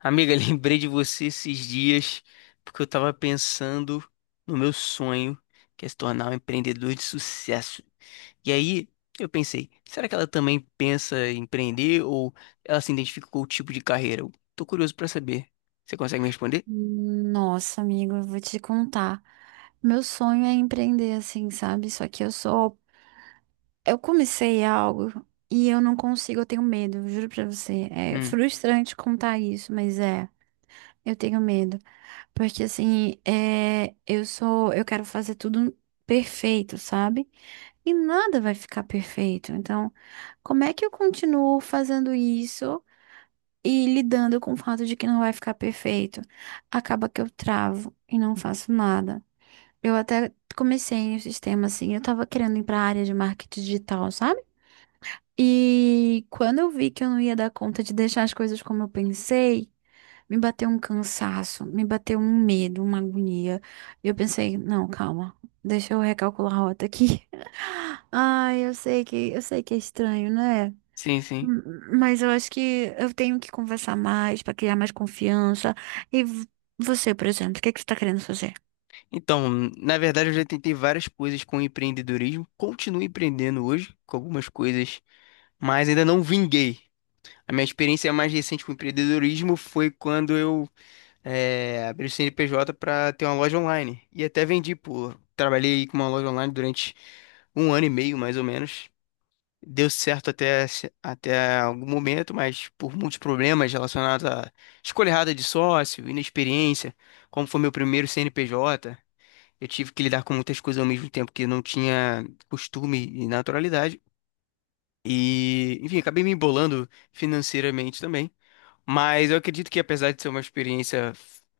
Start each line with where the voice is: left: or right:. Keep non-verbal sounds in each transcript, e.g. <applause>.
left: Amiga, <laughs> lembrei de você esses dias porque eu tava pensando no meu sonho, que é se tornar um empreendedor de sucesso. E aí eu pensei, será que ela também pensa em empreender ou ela se identifica com o tipo de carreira? Eu tô curioso pra saber. Você consegue me responder?
right: Nossa, amigo, eu vou te contar. Meu sonho é empreender assim, sabe? Só que eu sou. Eu comecei algo e eu não consigo, eu tenho medo, eu juro pra você. É
left: Hum,
right: frustrante contar isso, mas é. Eu tenho medo. Porque assim, eu sou. Eu quero fazer tudo perfeito, sabe? E nada vai ficar perfeito. Então, como é que eu continuo fazendo isso? E lidando com o fato de que não vai ficar perfeito, acaba que eu travo e não faço nada. Eu até comecei no sistema assim, eu tava querendo ir pra área de marketing digital, sabe? E quando eu vi que eu não ia dar conta de deixar as coisas como eu pensei, me bateu um cansaço, me bateu um medo, uma agonia. E eu pensei, não, calma, deixa eu recalcular a rota aqui. <laughs> Ai, eu sei que é estranho, né?
left: sim, sim.
right: M- Mas eu acho que eu tenho que conversar mais para criar mais confiança. E você, por exemplo, o que é que você está querendo fazer?
left: Então, na verdade, eu já tentei várias coisas com empreendedorismo. Continuo empreendendo hoje com algumas coisas, mas ainda não vinguei. A minha experiência mais recente com empreendedorismo foi quando eu abri o CNPJ para ter uma loja online. E até vendi, pô. Trabalhei com uma loja online durante um ano e meio, mais ou menos. Deu certo até, até algum momento, mas por muitos problemas relacionados à escolha errada de sócio, inexperiência, como foi meu primeiro CNPJ, eu tive que lidar com muitas coisas ao mesmo tempo que eu não tinha costume e naturalidade. E, enfim, acabei me embolando financeiramente também. Mas eu acredito que, apesar de ser uma experiência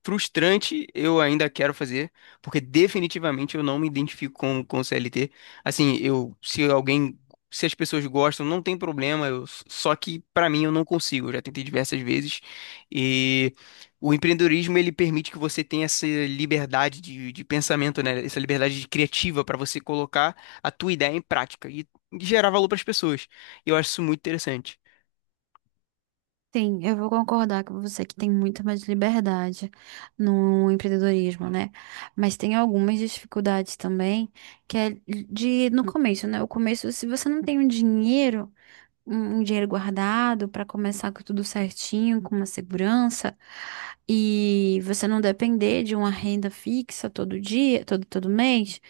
left: frustrante, eu ainda quero fazer, porque definitivamente eu não me identifico com o CLT. Assim, eu, se alguém, se as pessoas gostam, não tem problema, eu, só que pra mim eu não consigo. Eu já tentei diversas vezes. E o empreendedorismo, ele permite que você tenha essa liberdade de pensamento, né? Essa liberdade criativa para você colocar a tua ideia em prática e gerar valor para as pessoas. E eu acho isso muito interessante.
right: Sim, eu vou concordar com você que tem muito mais liberdade no empreendedorismo, né? Mas tem algumas dificuldades também, que é de no começo, né? O começo, se você não tem um dinheiro, um dinheiro guardado para começar com tudo certinho, com uma segurança, e você não depender de uma renda fixa todo dia, todo mês,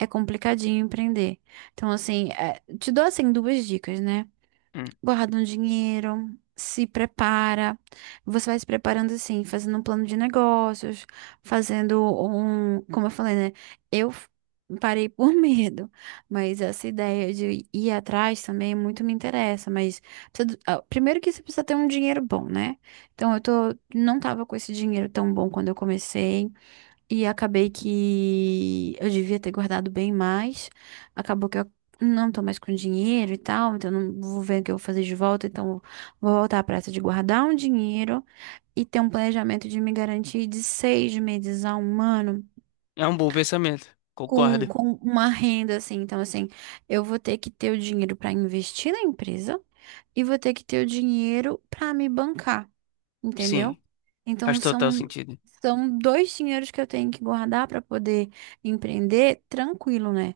right: é complicadinho empreender. Então, assim, é, te dou assim duas dicas, né?
left: Hum.
right: Guarda um dinheiro, se prepara. Você vai se preparando assim, fazendo um plano de negócios, fazendo um, como eu falei, né? Eu f- Parei por <laughs> medo, mas essa ideia de ir atrás também muito me interessa, mas precisa do- ah, primeiro que você precisa ter um dinheiro bom, né? Então eu tô, não tava com esse dinheiro tão bom quando eu comecei. E acabei que eu devia ter guardado bem mais. Acabou que eu não tô mais com dinheiro e tal, então não vou ver o que eu vou fazer de volta. Então vou voltar à pressa de guardar um dinheiro e ter um planejamento de me garantir de 6 meses a um ano
left: É um bom pensamento. Concordo.
right: com uma renda assim. Então, assim, eu vou ter que ter o dinheiro para investir na empresa e vou ter que ter o dinheiro para me bancar, entendeu?
left: Sim,
right: Então
left: faz total
right: são
left: sentido. <laughs>
right: são dois dinheiros que eu tenho que guardar para poder empreender tranquilo, né?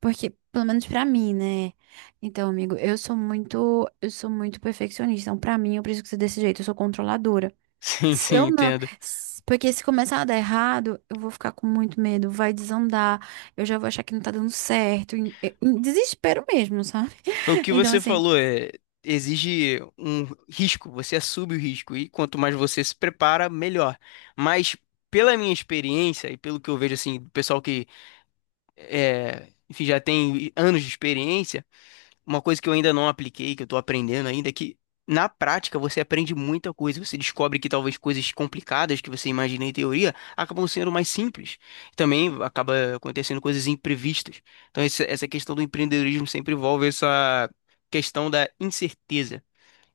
right: Porque pelo menos para mim, né? Então, amigo, eu sou muito perfeccionista. Então, para mim, eu preciso ser desse jeito, eu sou controladora.
left: Sim,
right: Se
left: sim,
right: eu não,
left: entendo.
right: se- Porque se começar a dar errado, eu vou ficar com muito medo, vai desandar, eu já vou achar que não tá dando certo, em desespero mesmo, sabe?
left: Foi O
right: <laughs>
left: que
right: Então,
left: você
right: assim,
left: falou é exige um risco, você assume o risco e quanto mais você se prepara, melhor. Mas pela minha experiência e pelo que eu vejo assim, do pessoal que enfim, já tem anos de experiência. Uma coisa que eu ainda não apliquei, que eu tô aprendendo ainda, é que na prática você aprende muita coisa. Você descobre que talvez coisas complicadas que você imagina em teoria acabam sendo mais simples. Também acaba acontecendo coisas imprevistas. Então, essa questão do empreendedorismo sempre envolve essa questão da incerteza.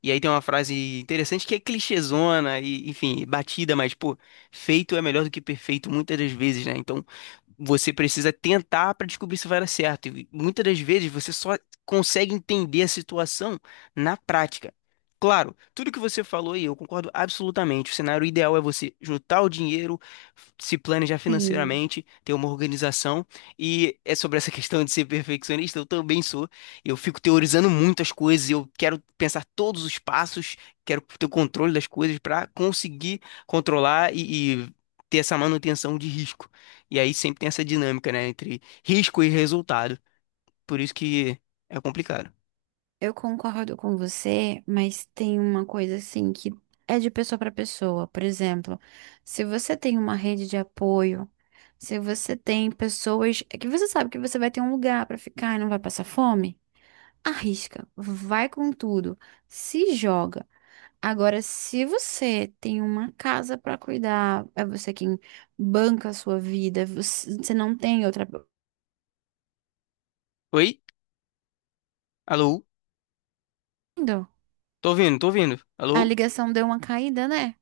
left: E aí tem uma frase interessante que é clichêzona e, enfim, batida, mas, pô, feito é melhor do que perfeito muitas das vezes, né? Então, você precisa tentar para descobrir se vai dar certo. E muitas das vezes você só consegue entender a situação na prática. Claro, tudo que você falou aí, eu concordo absolutamente. O cenário ideal é você juntar o dinheiro, se planejar
right: sim.
left: financeiramente, ter uma organização. E é sobre essa <laughs> questão de ser perfeccionista, eu também sou. Eu fico teorizando muitas coisas, eu quero pensar todos os passos, quero ter o controle das coisas para conseguir controlar e ter essa manutenção de risco. E aí sempre tem essa dinâmica, né, entre risco e resultado. Por isso que é complicado.
right: Eu concordo com você, mas tem uma coisa assim que é de pessoa para pessoa. Por exemplo, se você tem uma rede de apoio, se você tem pessoas é que você sabe que você vai ter um lugar para ficar e não vai passar fome, arrisca, vai com tudo, se joga. Agora, se você tem uma casa para cuidar, é você quem banca a sua vida, você não tem outra.
left: Oi? Alô?
right: Entendeu?
left: Tô ouvindo, tô ouvindo.
right: A
left: Alô?
right: ligação deu uma caída, né?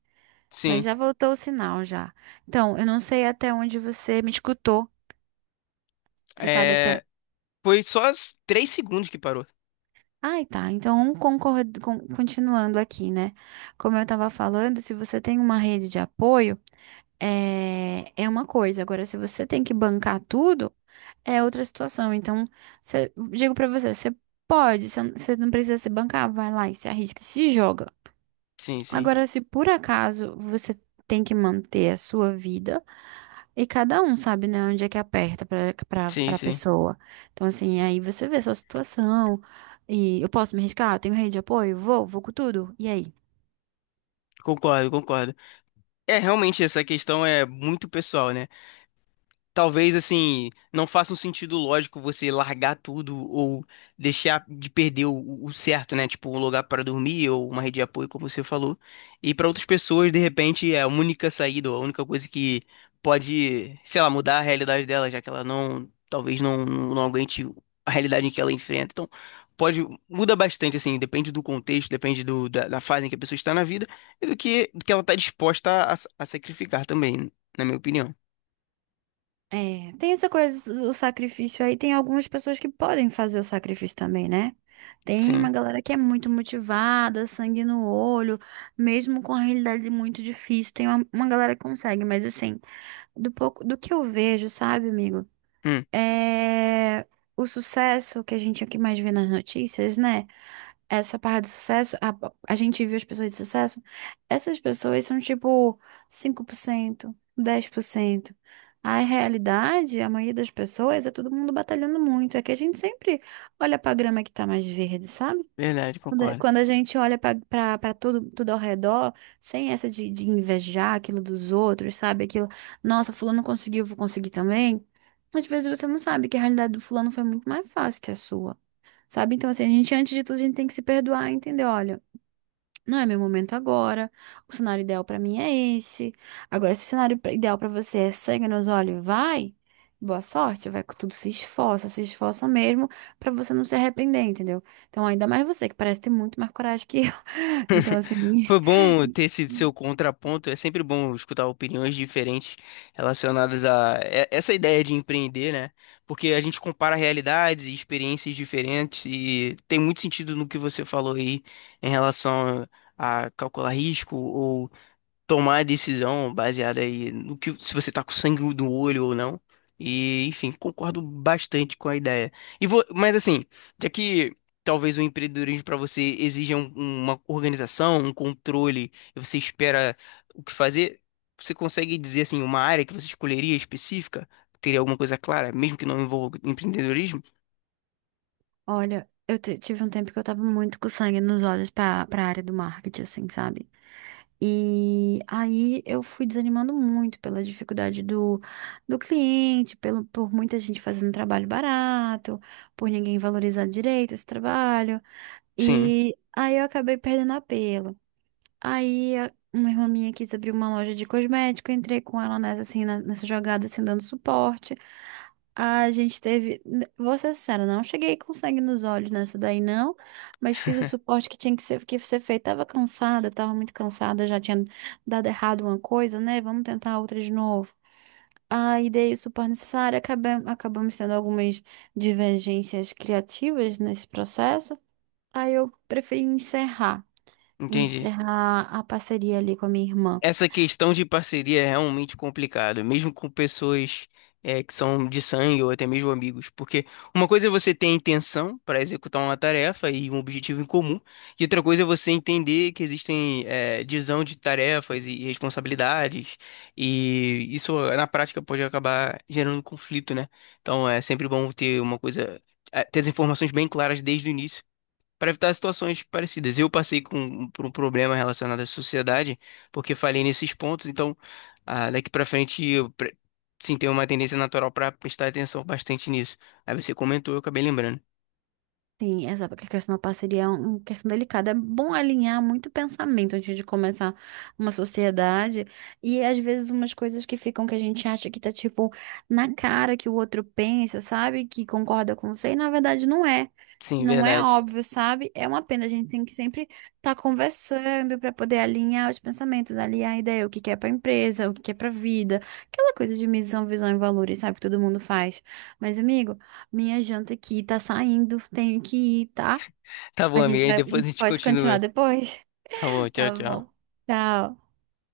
right: Mas
left: Sim.
right: já voltou o sinal já. Então, eu não sei até onde você me escutou. Você sabe até.
left: É... Foi só as 3 segundos que parou.
right: Ai, tá. Então, concordo, continuando aqui, né? Como eu estava falando, se você tem uma rede de apoio, é, é uma coisa. Agora, se você tem que bancar tudo, é outra situação. Então, digo pra você, você pode, você não cê não precisa se bancar, vai lá e se arrisca, se joga.
left: Sim, sim.
right: Agora, se por acaso você tem que manter a sua vida. E cada um sabe, né, onde é que aperta para
left: Sim,
right: para
left: sim.
right: pessoa. Então, assim, aí você vê a sua situação. E eu posso me arriscar? Eu tenho rede de apoio? Vou com tudo. E aí?
left: Concordo, concordo. É, realmente essa questão é muito pessoal, né? Talvez assim não faça um sentido lógico você largar tudo ou deixar de perder o certo, né? Tipo, um lugar para dormir ou uma rede de apoio, como você falou. E para outras pessoas, de repente, é a única saída, ou a única coisa que pode, sei lá, mudar a realidade dela, já que ela não, talvez não, não aguente a realidade em que ela enfrenta. Então, pode, muda bastante assim, depende do contexto, depende da fase em que a pessoa está na vida e do que ela está disposta a sacrificar também, na minha opinião.
right: É, tem essa coisa, o sacrifício aí. Tem algumas pessoas que podem fazer o sacrifício também, né? Tem uma
left: Sim.
right: galera que é muito motivada, sangue no olho, mesmo com a realidade muito difícil. Tem uma galera que consegue, mas assim, do pouco, do que eu vejo, sabe, amigo?
left: Hum.
right: É. O sucesso que a gente aqui mais vê nas notícias, né? Essa parte do sucesso, a gente viu as pessoas de sucesso, essas pessoas são tipo 5%, 10%. A realidade, a maioria das pessoas, é todo mundo batalhando muito. É que a gente sempre olha pra grama que tá mais verde, sabe?
left: Verdade,
right: Quando a
left: concordo.
right: quando a gente olha pra tudo, tudo ao redor, sem essa de invejar aquilo dos outros, sabe? Aquilo, nossa, fulano conseguiu, eu vou conseguir também. Às vezes você não sabe que a realidade do fulano foi muito mais fácil que a sua. Sabe? Então, assim, a gente, antes de tudo, a gente tem que se perdoar, entendeu? Olha, não é meu momento agora. O cenário ideal pra mim é esse. Agora, se o cenário ideal pra você é sangue nos olhos, vai. Boa sorte, vai com tudo, se esforça, se esforça mesmo pra você não se arrepender, entendeu? Então, ainda mais você, que parece ter muito mais coragem que eu. <laughs> Então, assim,
left: Foi bom
right: <laughs>
left: ter esse seu contraponto. É sempre bom escutar opiniões diferentes relacionadas a essa ideia de empreender, né? Porque a gente compara realidades e experiências diferentes e tem muito sentido no que você falou aí em relação a calcular risco, tomar a decisão baseada aí no que se você tá com sangue do olho ou não. E, enfim, concordo bastante com a ideia. E vou, mas assim, já que talvez o empreendedorismo para você exija uma organização, um controle, e você espera o que fazer, você consegue dizer assim uma área que você escolheria específica? Teria alguma coisa clara, mesmo que não envolva empreendedorismo?
right: olha, eu tive um tempo que eu tava muito com sangue nos olhos pra, pra área do marketing, assim, sabe? E aí eu fui desanimando muito pela dificuldade do, do cliente, pelo, por muita gente fazendo trabalho barato, por ninguém valorizar direito esse trabalho.
left: Sim,
right: E aí eu acabei perdendo apelo. Aí a- uma irmã minha quis abrir uma loja de cosmético, eu entrei com ela nessa, assim, nessa jogada, assim, dando suporte. A gente teve, vou ser sincera, não cheguei com sangue nos olhos nessa daí, não, mas fiz o
left: <laughs>
right: suporte que tinha que ser feito. Tava cansada, tava muito cansada, já tinha dado errado uma coisa, né? Vamos tentar outra de novo. Aí dei o suporte necessário, acabamos tendo algumas divergências criativas nesse processo. Aí eu preferi encerrar
left: entendi.
right: a parceria ali com a minha irmã.
left: Essa questão de parceria é realmente complicada, mesmo com pessoas que são de sangue ou até mesmo amigos, porque uma coisa é você ter a intenção para executar uma tarefa e um objetivo em comum, e outra coisa é você entender que existem divisão de tarefas e responsabilidades, e isso na prática pode acabar gerando um conflito, né? Então é sempre bom ter uma coisa, ter as informações bem claras desde o início para evitar situações parecidas. Eu passei por um problema relacionado à sociedade, porque falhei nesses pontos, então ah, daqui para frente eu sim tenho uma tendência natural para prestar atenção bastante nisso. Aí você comentou, eu acabei lembrando.
right: Sim, exato, porque a questão da parceria é um, uma questão delicada. É bom alinhar muito pensamento antes de começar uma sociedade. E é, às vezes umas coisas que ficam que a gente acha que tá tipo na cara que o outro pensa, sabe? Que concorda com você, e na verdade não é.
left: Sim,
right: Não é
left: verdade.
right: óbvio, sabe? É uma pena, a gente tem que sempre estar conversando para poder alinhar os pensamentos, alinhar a ideia, o que que é para empresa, o que que é para vida, aquela coisa de missão, visão e valores, sabe? Que todo mundo faz. Mas, amigo. Minha janta aqui tá saindo, tenho que ir, tá?
left: Tá bom,
right: A
left: amiga,
right: gente
left: aí
right: vai, a
left: depois a
right: gente
left: gente
right: pode continuar
left: continua.
right: depois.
left: Tá bom,
right: <laughs>
left: tchau,
right: Tá bom.
left: tchau.
right: Tchau.